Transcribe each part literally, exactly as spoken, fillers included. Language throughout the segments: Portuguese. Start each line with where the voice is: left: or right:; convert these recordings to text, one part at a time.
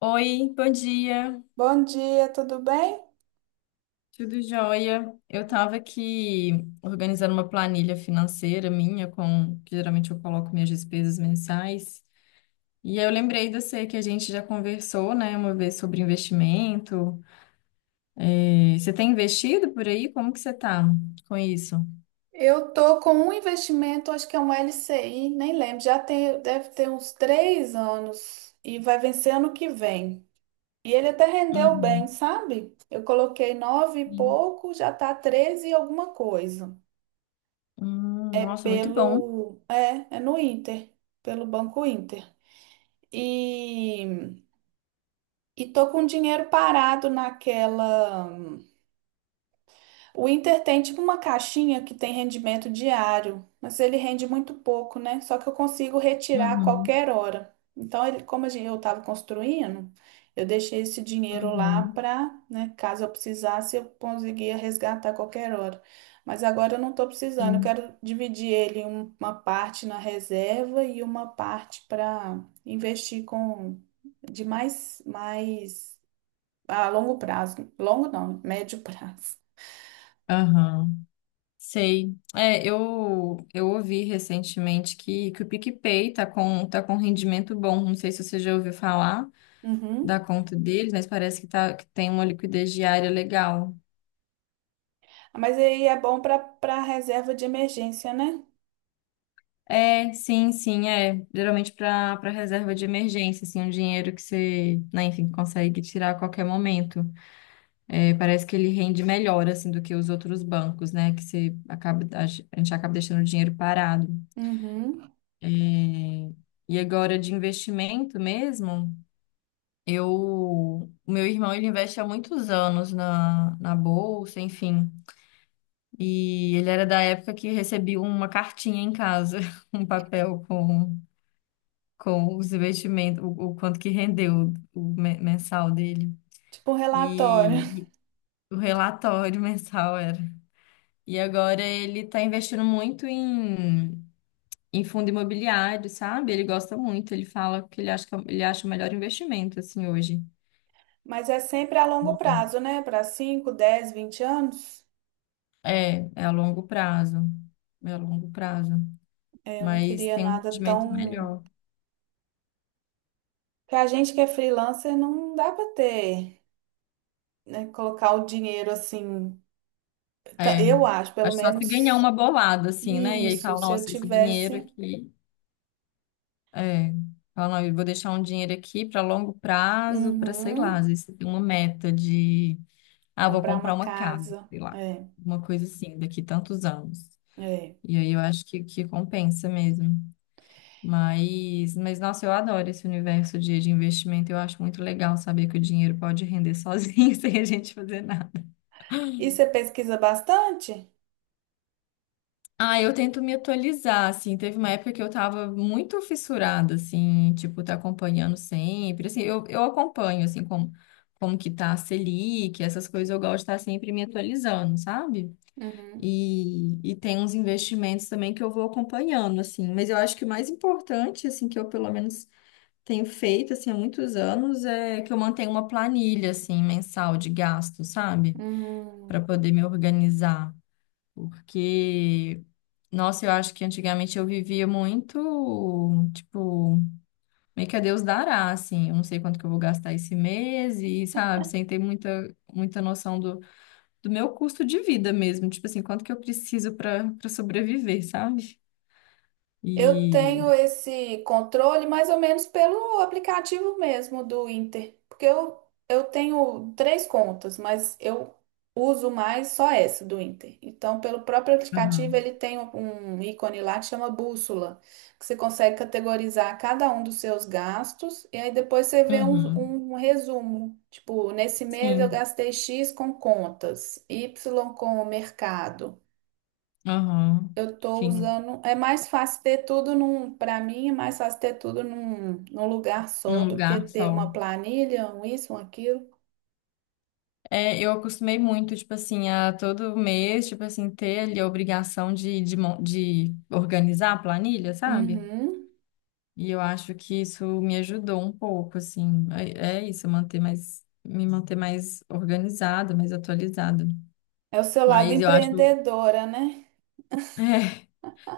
left: Oi, bom dia,
right: Bom dia, tudo bem?
left: tudo jóia? Eu estava aqui organizando uma planilha financeira minha, com que geralmente eu coloco minhas despesas mensais. E aí eu lembrei de você que a gente já conversou, né, uma vez sobre investimento. É, você tem investido por aí? Como que você tá com isso?
right: Eu tô com um investimento, acho que é um L C I, nem lembro, já tem, deve ter uns três anos e vai vencer ano que vem. E ele até rendeu bem,
left: Uhum.
right: sabe? Eu coloquei nove e pouco, já tá treze e alguma coisa.
left: Hum,
right: É
left: nossa, muito bom.
right: pelo, é, é no Inter, pelo Banco Inter. E, e tô com dinheiro parado naquela. O Inter tem tipo uma caixinha que tem rendimento diário, mas ele rende muito pouco, né? Só que eu consigo retirar a
left: Uhum.
right: qualquer hora. Então, ele, como a gen- eu estava construindo, eu deixei esse dinheiro lá
left: Uhum.
right: para, né, caso eu precisasse, eu conseguia resgatar a qualquer hora. Mas agora eu não estou precisando, eu
left: Sim.
right: quero dividir ele em um- uma parte na reserva e uma parte para investir com de mais, mais a longo prazo. Longo não, médio prazo.
left: Aham. Sei. É, eu, eu ouvi recentemente que, que o PicPay tá com, tá com, um rendimento bom. Não sei se você já ouviu falar da
right: Uhum.
left: conta deles, mas parece que, tá, que tem uma liquidez diária legal.
right: Mas aí é bom para para reserva de emergência, né?
left: É, sim, sim, é. Geralmente para para reserva de emergência, assim, um dinheiro que você, né, enfim, consegue tirar a qualquer momento. É, parece que ele rende melhor, assim, do que os outros bancos, né? Que você acaba, a gente acaba deixando o dinheiro parado.
right: Uhum.
left: É, e agora de investimento mesmo. Eu, o meu irmão, ele investe há muitos anos na, na, bolsa, enfim. E ele era da época que recebia uma cartinha em casa, um papel com, com, os investimentos, o, o quanto que rendeu o me- mensal dele.
right: Tipo um relatório.
left: E, o relatório mensal era. E agora ele está investindo muito em, em fundo imobiliário, sabe? Ele gosta muito, ele fala que ele acha que é o- ele acha o melhor investimento, assim, hoje.
right: Mas é sempre a longo prazo, né? Para cinco dez vinte anos.
left: É, é a longo prazo. É a longo prazo.
right: É, eu não
left: Mas
right: queria
left: tem um
right: nada
left: rendimento
right: tão.
left: melhor.
right: Porque a gente que é freelancer não dá para ter, né? Colocar o dinheiro assim. Ta-
left: É.
right: Eu acho, pelo
left: Acho só se ganhar
right: menos
left: uma bolada, assim, né? E aí
right: isso.
left: fala,
right: Se eu
left: nossa, esse dinheiro
right: tivesse.
left: aqui. É. Fala, não, eu vou deixar um dinheiro aqui para longo prazo, para sei lá,
right: Uhum.
left: às vezes você tem uma meta de, ah, vou
right: Comprar
left: comprar
right: uma
left: uma casa,
right: casa.
left: sei lá.
right: É,
left: Uma coisa assim, daqui tantos anos.
right: é.
left: E aí eu acho que, que compensa mesmo. Mas, mas, nossa, eu adoro esse universo de, de, investimento. Eu acho muito legal saber que o dinheiro pode render sozinho, sem a gente fazer nada.
right: E você pesquisa bastante?
left: Ah, eu tento me atualizar, assim. Teve uma época que eu tava muito fissurada, assim, tipo, tá acompanhando sempre. Assim, eu, eu acompanho, assim, como, como que tá a Selic, essas coisas eu gosto de estar sempre me atualizando, sabe?
right: Uhum.
left: E, e tem uns investimentos também que eu vou acompanhando, assim. Mas eu acho que o mais importante, assim, que eu pelo menos tenho feito, assim, há muitos anos, é que eu mantenho uma planilha, assim, mensal de gasto, sabe? Para
right: Hum.
left: poder me organizar. Porque, nossa, eu acho que antigamente eu vivia muito, tipo, meio que a Deus dará, assim. Eu não sei quanto que eu vou gastar esse mês e, sabe, sem ter muita, muita noção do, do, meu custo de vida mesmo. Tipo assim, quanto que eu preciso para para sobreviver, sabe?
right: Eu
left: E.
right: tenho esse controle mais ou menos pelo aplicativo mesmo do Inter, porque eu, eu tenho três contas, mas eu uso mais só essa do Inter. Então, pelo próprio aplicativo,
left: Aham.
right: ele tem um ícone lá que chama bússola, que você consegue categorizar cada um dos seus gastos e aí depois você vê
left: Uhum.
right: um, um resumo. Tipo, nesse mês eu
left: Sim.
right: gastei X com contas, Y com o mercado.
left: Aham.
right: Eu tô
left: Sim.
right: usando. É mais fácil ter tudo num. Para mim, é mais fácil ter tudo num, num lugar só
left: Num
right: do que
left: lugar
right: ter
left: só.
right: uma planilha, um isso, um aquilo.
left: É, eu acostumei muito, tipo assim, a todo mês, tipo assim, ter ali a obrigação de, de, mon- de organizar a planilha, sabe?
right: Uhum.
left: E eu acho que isso me ajudou um pouco, assim. É, é isso, manter mais, me manter mais organizada, mais atualizada.
right: É o seu lado
left: Mas eu acho.
right: empreendedora, né?
left: É,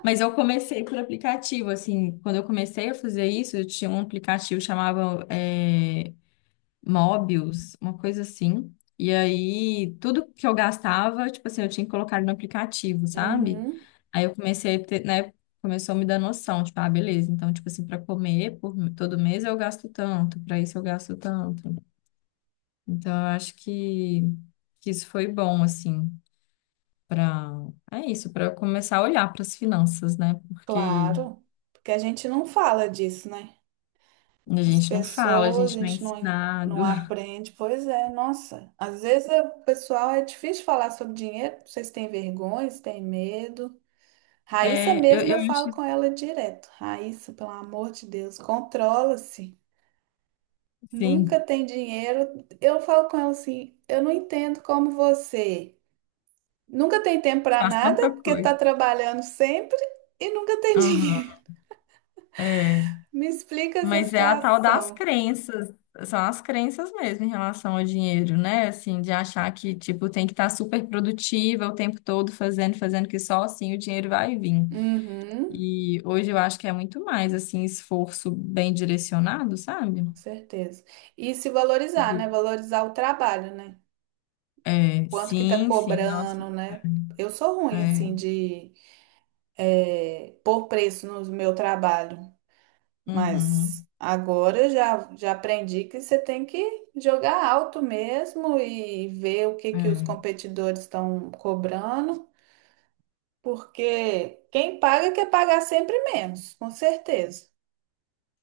left: mas eu comecei por aplicativo, assim. Quando eu comecei a fazer isso, eu tinha um aplicativo que chamava é, Mobius, uma coisa assim. E aí, tudo que eu gastava, tipo assim, eu tinha que colocar no aplicativo, sabe?
right: Uhum.
left: Aí eu comecei a ter, né, começou a me dar noção, tipo, ah, beleza, então, tipo assim, para comer por todo mês eu gasto tanto, para isso eu gasto tanto. Então, eu acho que, que isso foi bom, assim, para, é isso, para eu começar a olhar para as finanças, né? Porque
right: Claro. Porque a gente não fala disso, né?
left: a
right: As
left: gente não fala, a
right: pessoas, a
left: gente não é
right: gente não, não
left: ensinado.
right: aprende. Pois é, nossa. Às vezes é- o pessoal é difícil falar sobre dinheiro. Vocês têm vergonha, vocês têm medo. Raíssa
left: É, eu,
right: mesmo,
left: eu
right: eu falo
left: acho,
right: com ela direto. Raíssa, pelo amor de Deus, controla-se.
left: assim,
right: Nunca tem dinheiro. Eu falo com ela assim, eu não entendo como você nunca tem tempo para
left: faz
right: nada,
left: tanta
right: porque tá
left: coisa.
right: trabalhando sempre e nunca tem dinheiro.
left: É,
right: Me explica essa
left: mas é a tal das
right: situação.
left: crenças, são as crenças mesmo em relação ao dinheiro, né? Assim, de achar que, tipo, tem que estar super produtiva o tempo todo fazendo, fazendo, que só assim o dinheiro vai vir.
right: Uhum,
left: E hoje eu acho que é muito mais, assim, esforço bem direcionado, sabe?
right: com certeza. E se valorizar, né?
left: Do-
right: Valorizar o trabalho, né?
left: É,
right: Quanto que tá
left: sim, sim, nossa.
right: cobrando, né? Eu sou
left: É,
right: ruim,
left: é,
right: assim, de eh, pôr preço no meu trabalho. Mas
left: uhum,
right: agora eu já, já aprendi que você tem que jogar alto mesmo e ver o que que os
left: é,
right: competidores estão cobrando, porque quem paga quer pagar sempre menos, com certeza,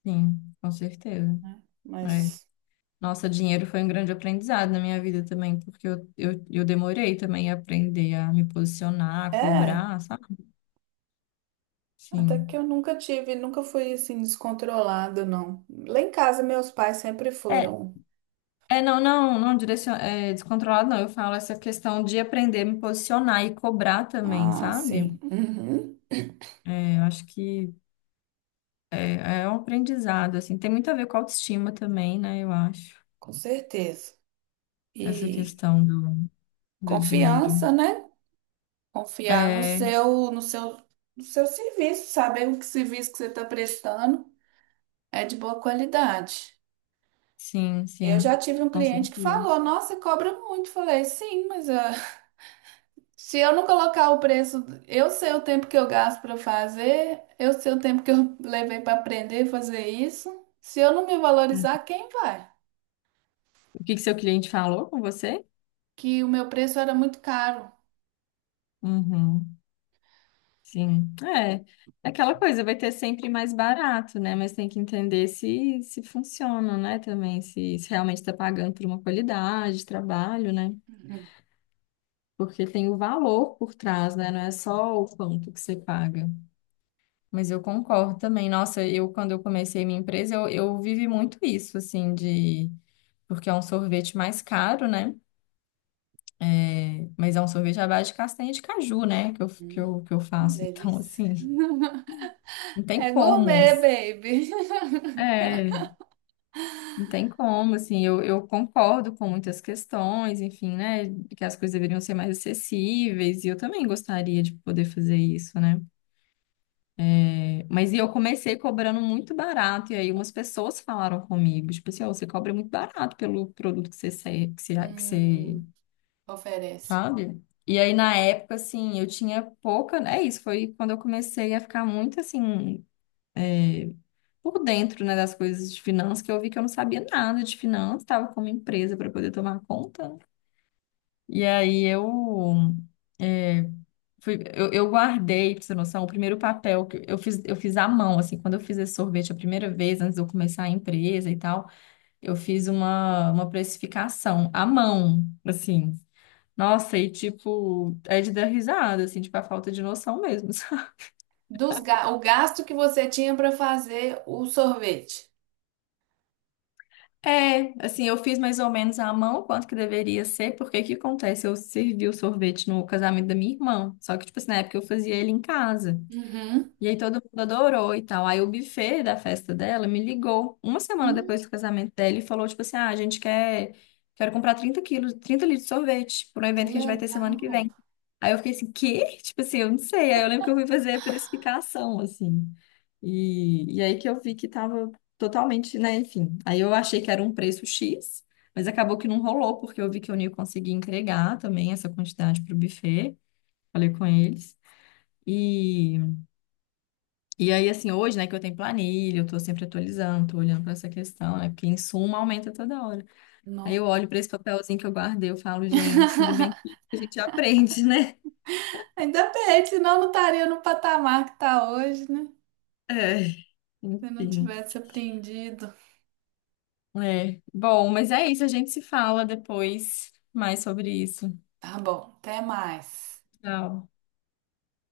left: sim, com certeza.
right: né?
left: É.
right: Mas
left: Nossa, dinheiro foi um grande aprendizado na minha vida também, porque eu, eu, eu demorei também a aprender a me posicionar, a
right: é,
left: cobrar, sabe?
right: até que eu
left: Sim.
right: nunca tive, nunca fui assim descontrolada, não. Lá em casa meus pais sempre
left: É,
right: foram
left: é não, não, não direcion... é, descontrolado, não. Eu falo essa questão de aprender a me posicionar e cobrar também,
right: ah,
left: sabe?
right: sim, uhum,
left: É, eu acho que é, é um aprendizado, assim. Tem muito a ver com a autoestima também, né? Eu acho.
right: com certeza.
left: Essa
right: E
left: questão do, do dinheiro.
right: confiança, né? Confiar no
left: É,
right: seu, no seu, no seu serviço, saber o que serviço que você está prestando é de boa qualidade.
left: sim,
right: Eu já
left: sim.
right: tive um
left: Com
right: cliente que
left: certeza.
right: falou, nossa, cobra muito. Falei, sim, mas ah, se eu não colocar o preço, eu sei o tempo que eu gasto para fazer, eu sei o tempo que eu levei para aprender a fazer isso. Se eu não me
left: É.
right: valorizar, quem vai?
left: O que que seu cliente falou com você?
right: Que o meu preço era muito caro.
left: Uhum. Sim, é. É aquela coisa, vai ter sempre mais barato, né? Mas tem que entender se, se funciona, né? Também, se, se realmente está pagando por uma qualidade de trabalho, né? Porque tem o valor por trás, né? Não é só o quanto que você paga. Mas eu concordo também. Nossa, eu, quando eu comecei minha empresa, eu, eu vivi muito isso, assim, de. Porque é um sorvete mais caro, né? É, mas é um sorvete à base de castanha de caju, né? Que eu, que
right: Hum,
left: eu, que eu faço. Então,
right: delícia.
left: assim, não tem
right: É
left: como.
right: gourmet, baby.
left: É, não tem como, assim, eu, eu concordo com muitas questões, enfim, né, que as coisas deveriam ser mais acessíveis, e eu também gostaria de poder fazer isso, né? É, mas e eu comecei cobrando muito barato, e aí umas pessoas falaram comigo, tipo assim, ó, você cobra muito barato pelo produto que você, se- que você, que você,
right: Hum, oferece.
left: sabe? E aí, na época, assim, eu tinha pouca, é isso, foi quando eu comecei a ficar muito, assim, por dentro, né, das coisas de finanças, que eu vi que eu não sabia nada de finanças, estava com uma empresa para poder tomar conta, né? E aí eu, é, fui- eu, eu guardei, pra você ter noção, o primeiro papel que eu fiz, eu fiz à mão, assim, quando eu fiz esse sorvete a primeira vez, antes de eu começar a empresa e tal, eu fiz uma, uma, precificação à mão, assim. Nossa, e tipo, é de dar risada, assim, tipo, a falta de noção mesmo.
right: Dos ga- o gasto que você tinha para fazer o sorvete.
left: É, assim, eu fiz mais ou menos à mão quanto que deveria ser, porque o que acontece? Eu servi o sorvete no casamento da minha irmã, só que, tipo assim, na época eu fazia ele em casa.
right: Uhum.
left: E aí todo mundo adorou e tal. Aí o buffet da festa dela me ligou uma semana
right: Hum,
left: depois do casamento dela e falou, tipo assim, ah, a gente quer, quero comprar trinta quilos, trinta litros de sorvete para um
right: que
left: evento que a gente vai ter semana que
right: legal.
left: vem. Aí eu fiquei assim, quê? Tipo assim, eu não sei. Aí eu lembro que eu fui fazer a precificação, assim. E, e aí que eu vi que tava totalmente, né, enfim. Aí eu achei que era um preço xis, mas acabou que não rolou, porque eu vi que eu não ia conseguir entregar também essa quantidade pro buffet. Falei com eles. E... E aí, assim, hoje, né, que eu tenho planilha, eu tô sempre atualizando, tô olhando pra essa questão, né, porque insumo aumenta toda hora. Aí
right: No-
left: eu olho pra esse papelzinho que eu guardei, eu falo, gente, ainda bem que a gente aprende, né?
right: Ainda bem, senão não estaria no patamar que está hoje, né?
left: É,
right: Se eu não
left: enfim.
right: tivesse aprendido.
left: É. Bom, mas é isso, a gente se fala depois mais sobre isso.
right: Tá bom, até mais.
left: Tchau.